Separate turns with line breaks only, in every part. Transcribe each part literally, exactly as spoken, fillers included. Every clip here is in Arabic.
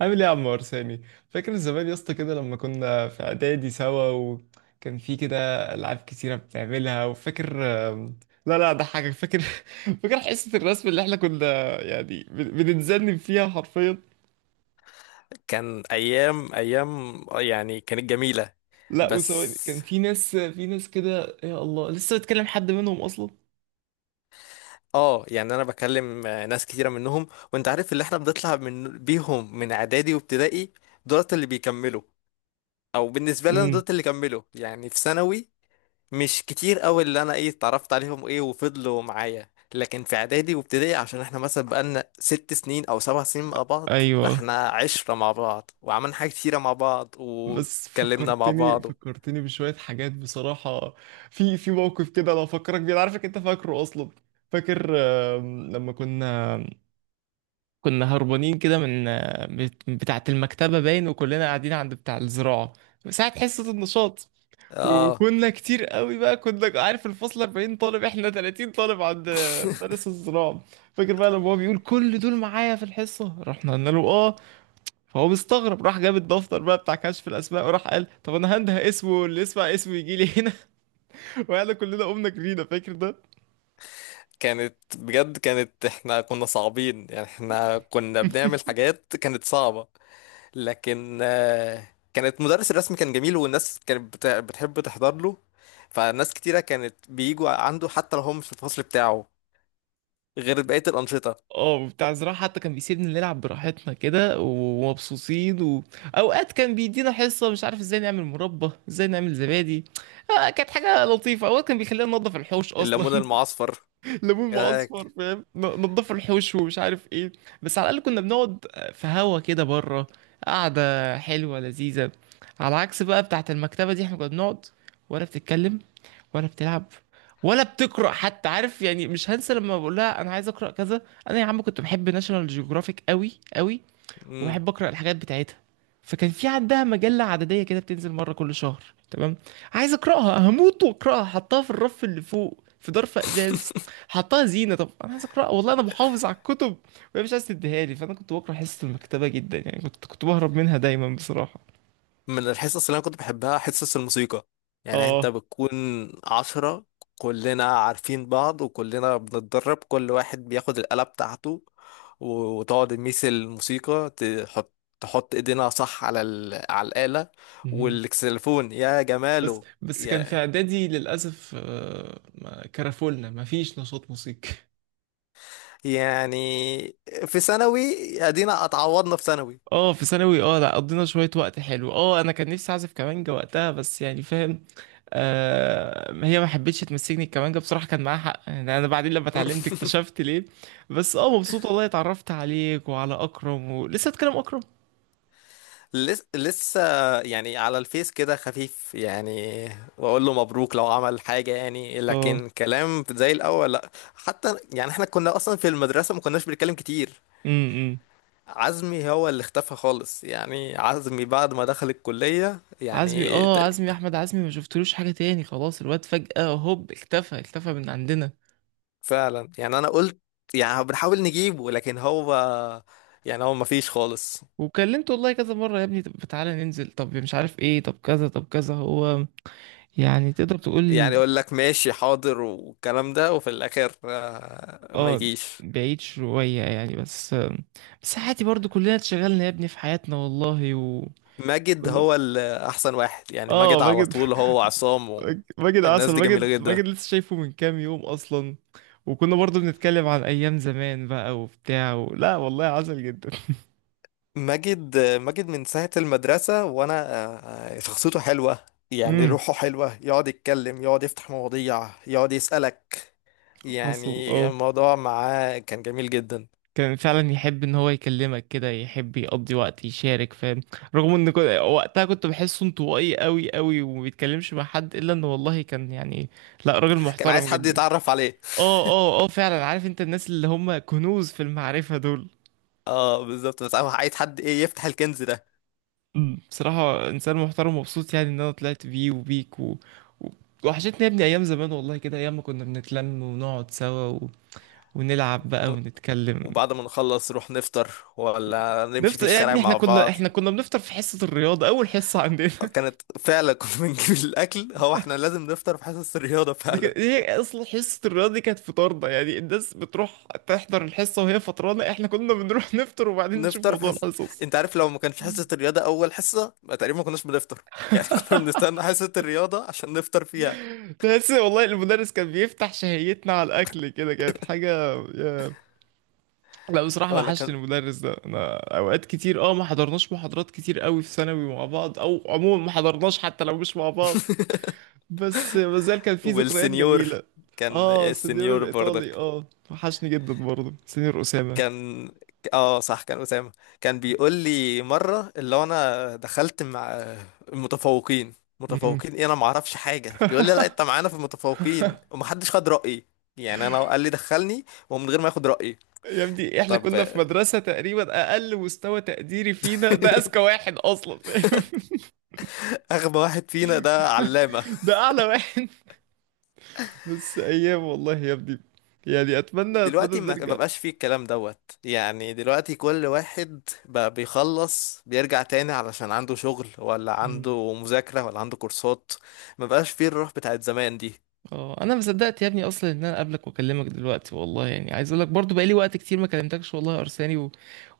عامل ايه يا عم ارساني؟ فاكر زمان يا اسطى كده لما كنا في اعدادي سوا، وكان في كده العاب كتيره بتعملها؟ وفاكر؟ آم، لا لا، ده حاجه، فاكر؟ فاكر حصه الرسم اللي احنا كنا يعني بن- بنتذنب فيها حرفيا؟
كان ايام ايام، آه يعني كانت جميله.
لا، وسواء كان
بس
في ناس في ناس كده، يا الله، لسه بتكلم حد منهم اصلا؟
اه يعني انا بكلم آه، ناس كتيره منهم. وانت عارف اللي احنا بنطلع من بيهم من اعدادي وابتدائي، دولت اللي بيكملوا. او بالنسبه لي انا
امم.
دولت اللي كملوا يعني في ثانوي. مش كتير قوي اللي انا ايه اتعرفت عليهم ايه وفضلوا معايا، لكن في اعدادي وابتدائي عشان احنا مثلا بقالنا ست سنين او سبع سنين مع بعض،
ايوه.
فاحنا عشرة مع بعض، وعملنا حاجات كتيره مع بعض،
بس
واتكلمنا مع
فكرتني،
بعض.
فكرتني بشويه حاجات بصراحه. في في موقف كده لو افكرك بيه، أنا عارفك انت فاكره اصلا. فاكر؟ آم، لما كنا كنا هربانين كده من بت- بتاعة المكتبة، باين، وكلنا قاعدين عند بتاع الزراعة ساعة حصة النشاط.
اه
وكنا كتير قوي بقى، كنا عارف الفصل أربعين طالب، احنا ثلاثين طالب عند مدرس الزراعة. فاكر بقى لما هو بيقول كل دول معايا في الحصة؟ رحنا قلنا له اه. فهو مستغرب، راح جاب الدفتر بقى بتاع كشف الاسماء، وراح قال، طب انا هنده اسمه، اللي يسمع اسمه يجي لي هنا. وقعدنا كلنا قمنا جرينا، فاكر ده؟
كانت بجد، كانت احنا كنا صعبين، يعني احنا كنا بنعمل حاجات كانت صعبة. لكن آه، كانت مدرس الرسم كان جميل، والناس كانت بت- بتحب تحضر له. فناس كتيرة كانت بيجوا عنده، حتى لو هم مش في الفصل بتاعه، غير بقية الأنشطة.
اه، بتاع زراعة حتى كان بيسيبنا نلعب براحتنا كده ومبسوطين و... اوقات كان بيدينا حصة، مش عارف ازاي نعمل مربى، ازاي نعمل زبادي. آه، كانت حاجة لطيفة. اوقات كان بيخلينا ننضف الحوش
الليمون
اصلا.
المعصفر.
ليمون
آه،
معصفر،
ك-
فاهم؟ ن- نضفوا الحوش ومش عارف ايه. بس على الاقل كنا بنقعد في هوا كده، بره، قعده حلوه لذيذه. على عكس بقى بتاعه المكتبه دي، احنا كنا بنقعد، ولا بتتكلم، ولا بتلعب، ولا بتقرا حتى، عارف يعني. مش هنسى لما بقول لها انا عايز اقرا كذا. انا يا عم كنت بحب ناشونال جيوغرافيك قوي قوي،
مم.
وبحب اقرا الحاجات بتاعتها. فكان في عندها مجله عدديه كده بتنزل مره كل شهر. تمام. عايز اقراها، هموت واقراها، حطها في الرف اللي فوق في ظرف ازاز. حطها زينه. طب انا عايز اقراها، والله انا محافظ على الكتب، وهي مش عايز تديها لي. فانا كنت بكره حصه المكتبه جدا، يعني كنت كنت بهرب منها دايما بصراحه.
من الحصص اللي انا كنت بحبها حصص الموسيقى، يعني انت
اه.
بتكون عشرة، كلنا عارفين بعض، وكلنا بنتدرب، كل واحد بياخد الآلة بتاعته، و- وتقعد تميس الموسيقى، تحط تحط ايدينا صح على ال... على الآلة.
مهم.
والكسلفون يا
بس
جماله.
بس كان في
يا
اعدادي للاسف، آه، ما- كرفولنا ما فيش نشاط موسيقي.
يعني في ثانوي ادينا اتعوضنا في ثانوي.
اه، في ثانوي، اه، لا، قضينا شوية وقت حلو. اه، انا كان نفسي اعزف كمانجة وقتها، بس يعني، فاهم. آه، هي ما حبتش تمسكني الكمانجة بصراحة، كان معاها حق يعني، انا بعدين لما اتعلمت اكتشفت ليه. بس اه، مبسوط والله اتعرفت عليك وعلى اكرم، ولسه اتكلم اكرم.
لس- لسه يعني، على الفيس كده خفيف يعني، بقول له مبروك لو عمل حاجة يعني،
اه.
لكن كلام زي الأول لا حتى، يعني احنا كنا أصلا في المدرسة ما كناش بنتكلم كتير.
امم.
عزمي هو اللي اختفى خالص، يعني عزمي بعد ما دخل الكلية
عزمي،
يعني
اه، عزمي،
تق-
احمد عزمي ما شفتلوش حاجة تاني خلاص. الواد فجأة هوب، اختفى، اختفى من عندنا.
فعلا، يعني أنا قلت يعني بنحاول نجيبه، لكن هو يعني هو ما فيش خالص.
وكلمته والله كذا مرة، يا ابني طب تعالى ننزل، طب مش عارف ايه، طب كذا، طب كذا. هو يعني تقدر
يعني
تقول
يقول لك ماشي حاضر والكلام ده، وفي الآخر آه، ما
اه،
يجيش.
بعيد شوية يعني. بس، بس عادي، برضو كلنا اتشغلنا يا ابني في حياتنا، والله. و...
ماجد
كله.
هو الأحسن واحد، يعني
اه،
ماجد على
ماجد.
طول، هو عصام.
ماجد
والناس
عسل.
دي جميلة
ماجد،
جدا.
ماجد لسه شايفه من كام يوم اصلا. وكنا برضو بنتكلم عن ايام زمان بقى وبتاع و... لا والله عسل جدا.
ماجد ماجد من ساعة المدرسة وأنا، آه، شخصيته حلوة. يعني
امم.
روحه حلوة، يقعد يتكلم، يقعد يفتح مواضيع، يقعد يسألك،
حصل
يعني
اه.
الموضوع معاه كان جميل جدا.
كان فعلا يحب ان هو يكلمك كده، يحب يقضي وقت، يشارك، فاهم. رغم ان كنت... وقتها كنت بحسه انطوائي قوي قوي وما بيتكلمش مع حد، الا انه والله كان، يعني لا، راجل
كان
محترم
عايز حد
جدا.
يتعرف عليه.
اه، اه، اه، فعلا. عارف انت الناس اللي هم كنوز في المعرفة دول.
اه، بالظبط. بس أنا عايز حد ايه يفتح الكنز ده.
مم. بصراحة انسان محترم. ومبسوط يعني ان انا طلعت بيه وبيك و... و... وحشتني يا ابني ايام زمان، والله، كده، ايام ما كنا بنتلم ونقعد سوا و... ونلعب بقى
و-
ونتكلم.
وبعد ما نخلص نروح نفطر، ولا نمشي في
نفطر يا
الشارع
ابني، احنا
مع
كنا
بعض.
احنا كنا بنفطر في حصة الرياضة، اول حصة عندنا.
كانت فعلا، كنا بنجيب الاكل. هو احنا لازم نفطر في حصص الرياضه
دي
فعلا.
كانت هي اصلا، حصة الرياضة دي كانت فطارنا. يعني الناس بتروح تحضر الحصة وهي فطرانة، احنا كنا بنروح نفطر وبعدين نشوف
نفطر في
موضوع
حص...
الحصص.
انت عارف، لو ما كانش حصه الرياضه اول حصه، ما تقريبا ما كناش بنفطر. يعني كنا بنستنى حصه الرياضه عشان نفطر فيها.
بس والله المدرس كان بيفتح شهيتنا على الأكل كده، كانت حاجة. يا- لا بصراحة،
ولا
وحشني
كان.
المدرس ده. أنا أوقات كتير، أه، ما حضرناش محاضرات كتير قوي في ثانوي مع بعض، أو عموما ما حضرناش حتى لو مش مع بعض. بس مازال كان في ذكريات
والسنيور،
جميلة.
كان
أه، سنيور
السنيور
الإيطالي،
برضك.
أه، وحشني جدا برضه سنيور أسامة.
كان، اه صح، كان أسامة. كان بيقول لي مرة اللي هو انا دخلت مع المتفوقين.
مم.
متفوقين ايه؟ انا ما اعرفش حاجة. بيقول لي لا، انت معانا في المتفوقين، ومحدش خد رأيي. يعني انا قال لي دخلني، ومن غير ما ياخد رأيي.
يا ابني احنا
طب
كنا في مدرسة تقريبا أقل مستوى تقديري فينا ده أذكى واحد أصلا، فاهم؟
اغبى واحد فينا ده علامة.
ده أعلى واحد. بس ايام والله يا ابني. يعني اتمنى، اتمنى
دلوقتي ما
ترجع.
ما بقاش فيه الكلام دوت، يعني دلوقتي كل واحد بقى بيخلص بيرجع تاني علشان عنده شغل، ولا
مم.
عنده مذاكرة، ولا عنده كورسات. ما بقاش فيه الروح بتاعت زمان دي.
اه، انا ما صدقت يا ابني اصلا ان انا اقابلك واكلمك دلوقتي، والله. يعني عايز اقول لك برضو بقالي وقت كتير ما كلمتكش والله يا ارساني و...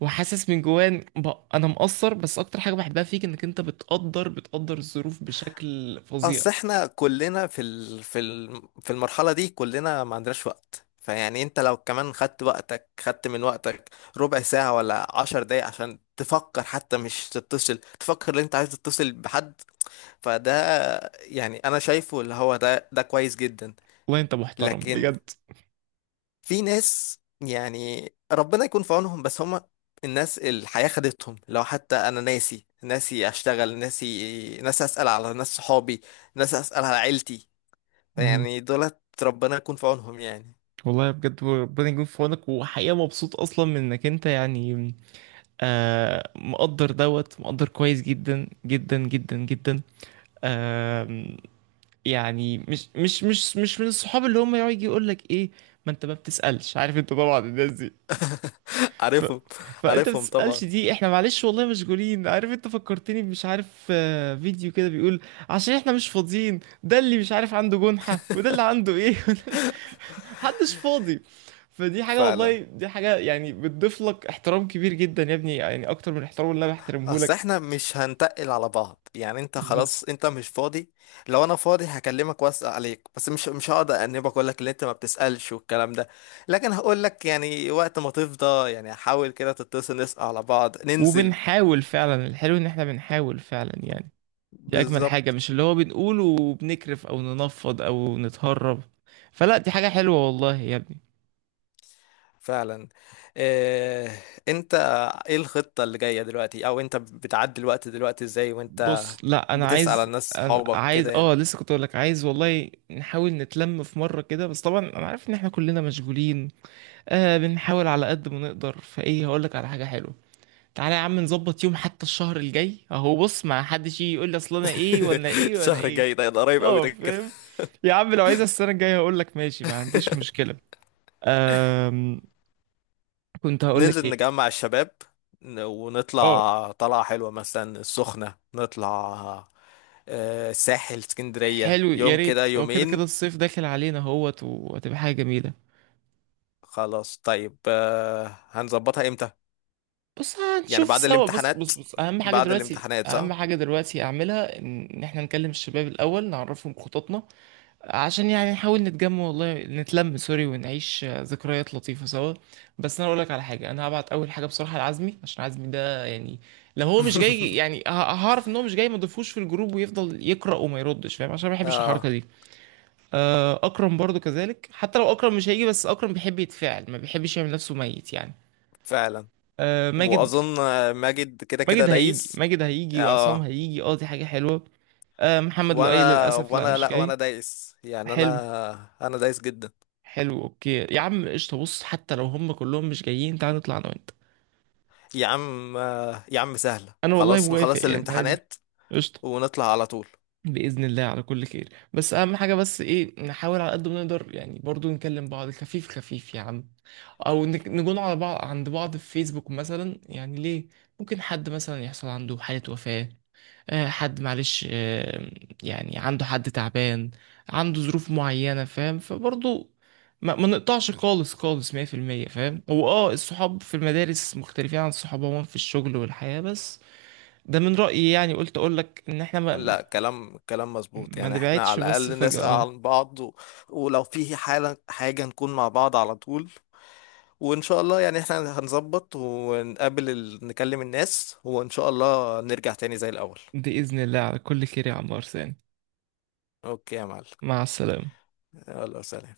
وحاسس من جوان ب... انا مقصر. بس اكتر حاجه بحبها فيك انك انت بتقدر بتقدر الظروف بشكل فظيع.
اصل احنا كلنا في ال... في ال... في المرحله دي، كلنا ما عندناش وقت، فيعني انت لو كمان خدت وقتك خدت من وقتك ربع ساعه ولا عشر دقايق عشان تفكر، حتى مش تتصل، تفكر ان انت عايز تتصل بحد. فده يعني انا شايفه اللي هو ده ده كويس جدا.
والله انت محترم
لكن
بجد.
في ناس، يعني ربنا يكون في عونهم، بس هم الناس الحياة خدتهم، لو حتى أنا ناسي ناسي أشتغل، ناسي ناسي أسأل على ناس صحابي، ناسي أسأل على عيلتي.
مهم.
يعني دولت ربنا يكون في عونهم يعني.
والله بجد ربنا يكون في عونك. وحقيقة مبسوط أصلا من إنك أنت يعني آه مقدر، دوت مقدر كويس جدا جدا جدا جدا. يعني مش مش مش مش من الصحاب اللي هم يقعد يجي يقول لك ايه، ما انت ما بتسألش، عارف انت طبعا الناس دي. ف...
عارفهم.
فانت ما
عارفهم طبعا.
بتسألش. دي احنا معلش والله مشغولين. عارف انت فكرتني، مش عارف آه، فيديو كده بيقول عشان احنا مش فاضيين، ده اللي مش عارف عنده جنحة، وده اللي عنده ايه، وده اللي- محدش فاضي. فدي حاجة، والله
فعلا.
دي حاجة يعني بتضيف لك احترام كبير جدا يا ابني، يعني اكتر من الاحترام اللي انا بحترمه
اصل
لك.
احنا مش هنتقل على بعض، يعني انت
مهم.
خلاص، انت مش فاضي. لو انا فاضي هكلمك واسأل عليك، بس مش مش هقعد انبك اقول لك اللي انت ما بتسألش والكلام ده. لكن هقول لك يعني وقت ما تفضى، يعني حاول كده تتصل، نسأل على بعض، ننزل.
وبنحاول فعلا. الحلو ان احنا بنحاول فعلا، يعني، دي اجمل حاجة،
بالظبط.
مش اللي هو بنقوله وبنكرف او ننفض او نتهرب. فلا، دي حاجة حلوة والله يا ابني.
فعلا. إيه انت، ايه الخطة اللي جاية دلوقتي، او انت بتعدي الوقت دلوقتي ازاي، وانت
بص، لا انا
بتسأل على
عايز،
الناس
أنا
صحابك
عايز،
كده يعني؟
اه لسه كنت اقول لك، عايز والله نحاول نتلم في مرة كده، بس طبعا انا عارف ان احنا كلنا مشغولين. آه، بنحاول على قد ما نقدر. فايه، هقول لك على حاجة حلوة. تعالى يا عم نظبط يوم، حتى الشهر الجاي اهو. بص ما حدش يجي يقول لي اصل انا ايه وانا ايه وانا
الشهر
ايه.
الجاي، ده ده قريب قوي
اه
ده كده.
فاهم. يا عم لو عايز السنة الجاية هقول لك ماشي، ما عنديش مشكلة. أم... كنت هقول لك.
ننزل نجمع الشباب، ن-
اه،
ونطلع طلعة حلوة، مثلا السخنة نطلع آه، الساحل، اسكندرية،
حلو، يا
يوم كده
ريت، هو كده كده
يومين.
الصيف داخل علينا اهوت وهتبقى حاجه جميله.
خلاص طيب. آه، هنظبطها امتى؟
بص
يعني
هنشوف
بعد
سوا، بص
الامتحانات.
بص بص، اهم حاجه
بعد
دلوقتي،
الامتحانات
اهم
صح؟
حاجه دلوقتي اعملها، ان إن احنا نكلم الشباب الاول، نعرفهم خططنا. عشان يعني نحاول نتجمع، والله نتلم سوري، ونعيش آه، ذكريات لطيفه سوا. بس انا اقول لك على حاجه، انا هبعت اول حاجه بصراحه لعزمي عشان عزمي ده يعني، لو هو مش جاي يعني ه- هعرف ان هو مش جاي، ما اضيفوش في الجروب ويفضل يقرا وما يردش، فاهم، عشان ما بحبش
اه،
الحركه دي. آه، اكرم برضو كذلك، حتى لو اكرم مش هيجي، بس اكرم بيحب يتفاعل، ما بيحبش يعمل نفسه ميت يعني.
فعلا.
آه، ماجد،
واظن ماجد كده كده
ماجد هيجي،
دايس.
ماجد هيجي، وعصام
اه،
هيجي، اه دي حاجة حلوة. آه، محمد لؤي
وانا
للأسف لا،
وانا
مش
لا، وانا
جاي.
دايس، يعني
حلو.
انا انا دايس جدا.
حلو، اوكي يا عم، قشطة. بص حتى لو هم كلهم مش جايين، تعال نطلع انا وانت.
يا عم، يا عم سهلة،
انا والله
خلاص
موافق،
نخلص
يعني عادي.
الامتحانات
قشطة.
ونطلع على طول.
بإذن الله على كل خير. بس أهم حاجة، بس إيه، نحاول على قد ما نقدر يعني برضو نكلم بعض خفيف خفيف يا عم. أو نك- نكون على بعض عند بعض في فيسبوك مثلا يعني، ليه؟ ممكن حد مثلا يحصل عنده حالة وفاة، آه، حد معلش، آه، يعني عنده حد تعبان، عنده ظروف معينة، فاهم؟ فبرضو ما, ما نقطعش خالص خالص مية في المية فاهم. هو اه الصحاب في المدارس مختلفين عن الصحاب عموما في الشغل والحياة، بس ده من رأيي يعني. قلت اقول لك ان احنا ما
لا، كلام كلام مظبوط،
ما
يعني احنا على
نبعدش بس
الأقل
فجأة
نسأل
اه.
عن بعض و... ولو في حالة حاجة نكون مع بعض على طول. وإن شاء الله يعني احنا هنظبط، ونقابل ال... نكلم الناس، وإن شاء الله نرجع تاني زي الأول.
بإذن الله على كل خير يا عمار ثاني.
أوكي يا معلم.
مع السلامة.
يلا سلام.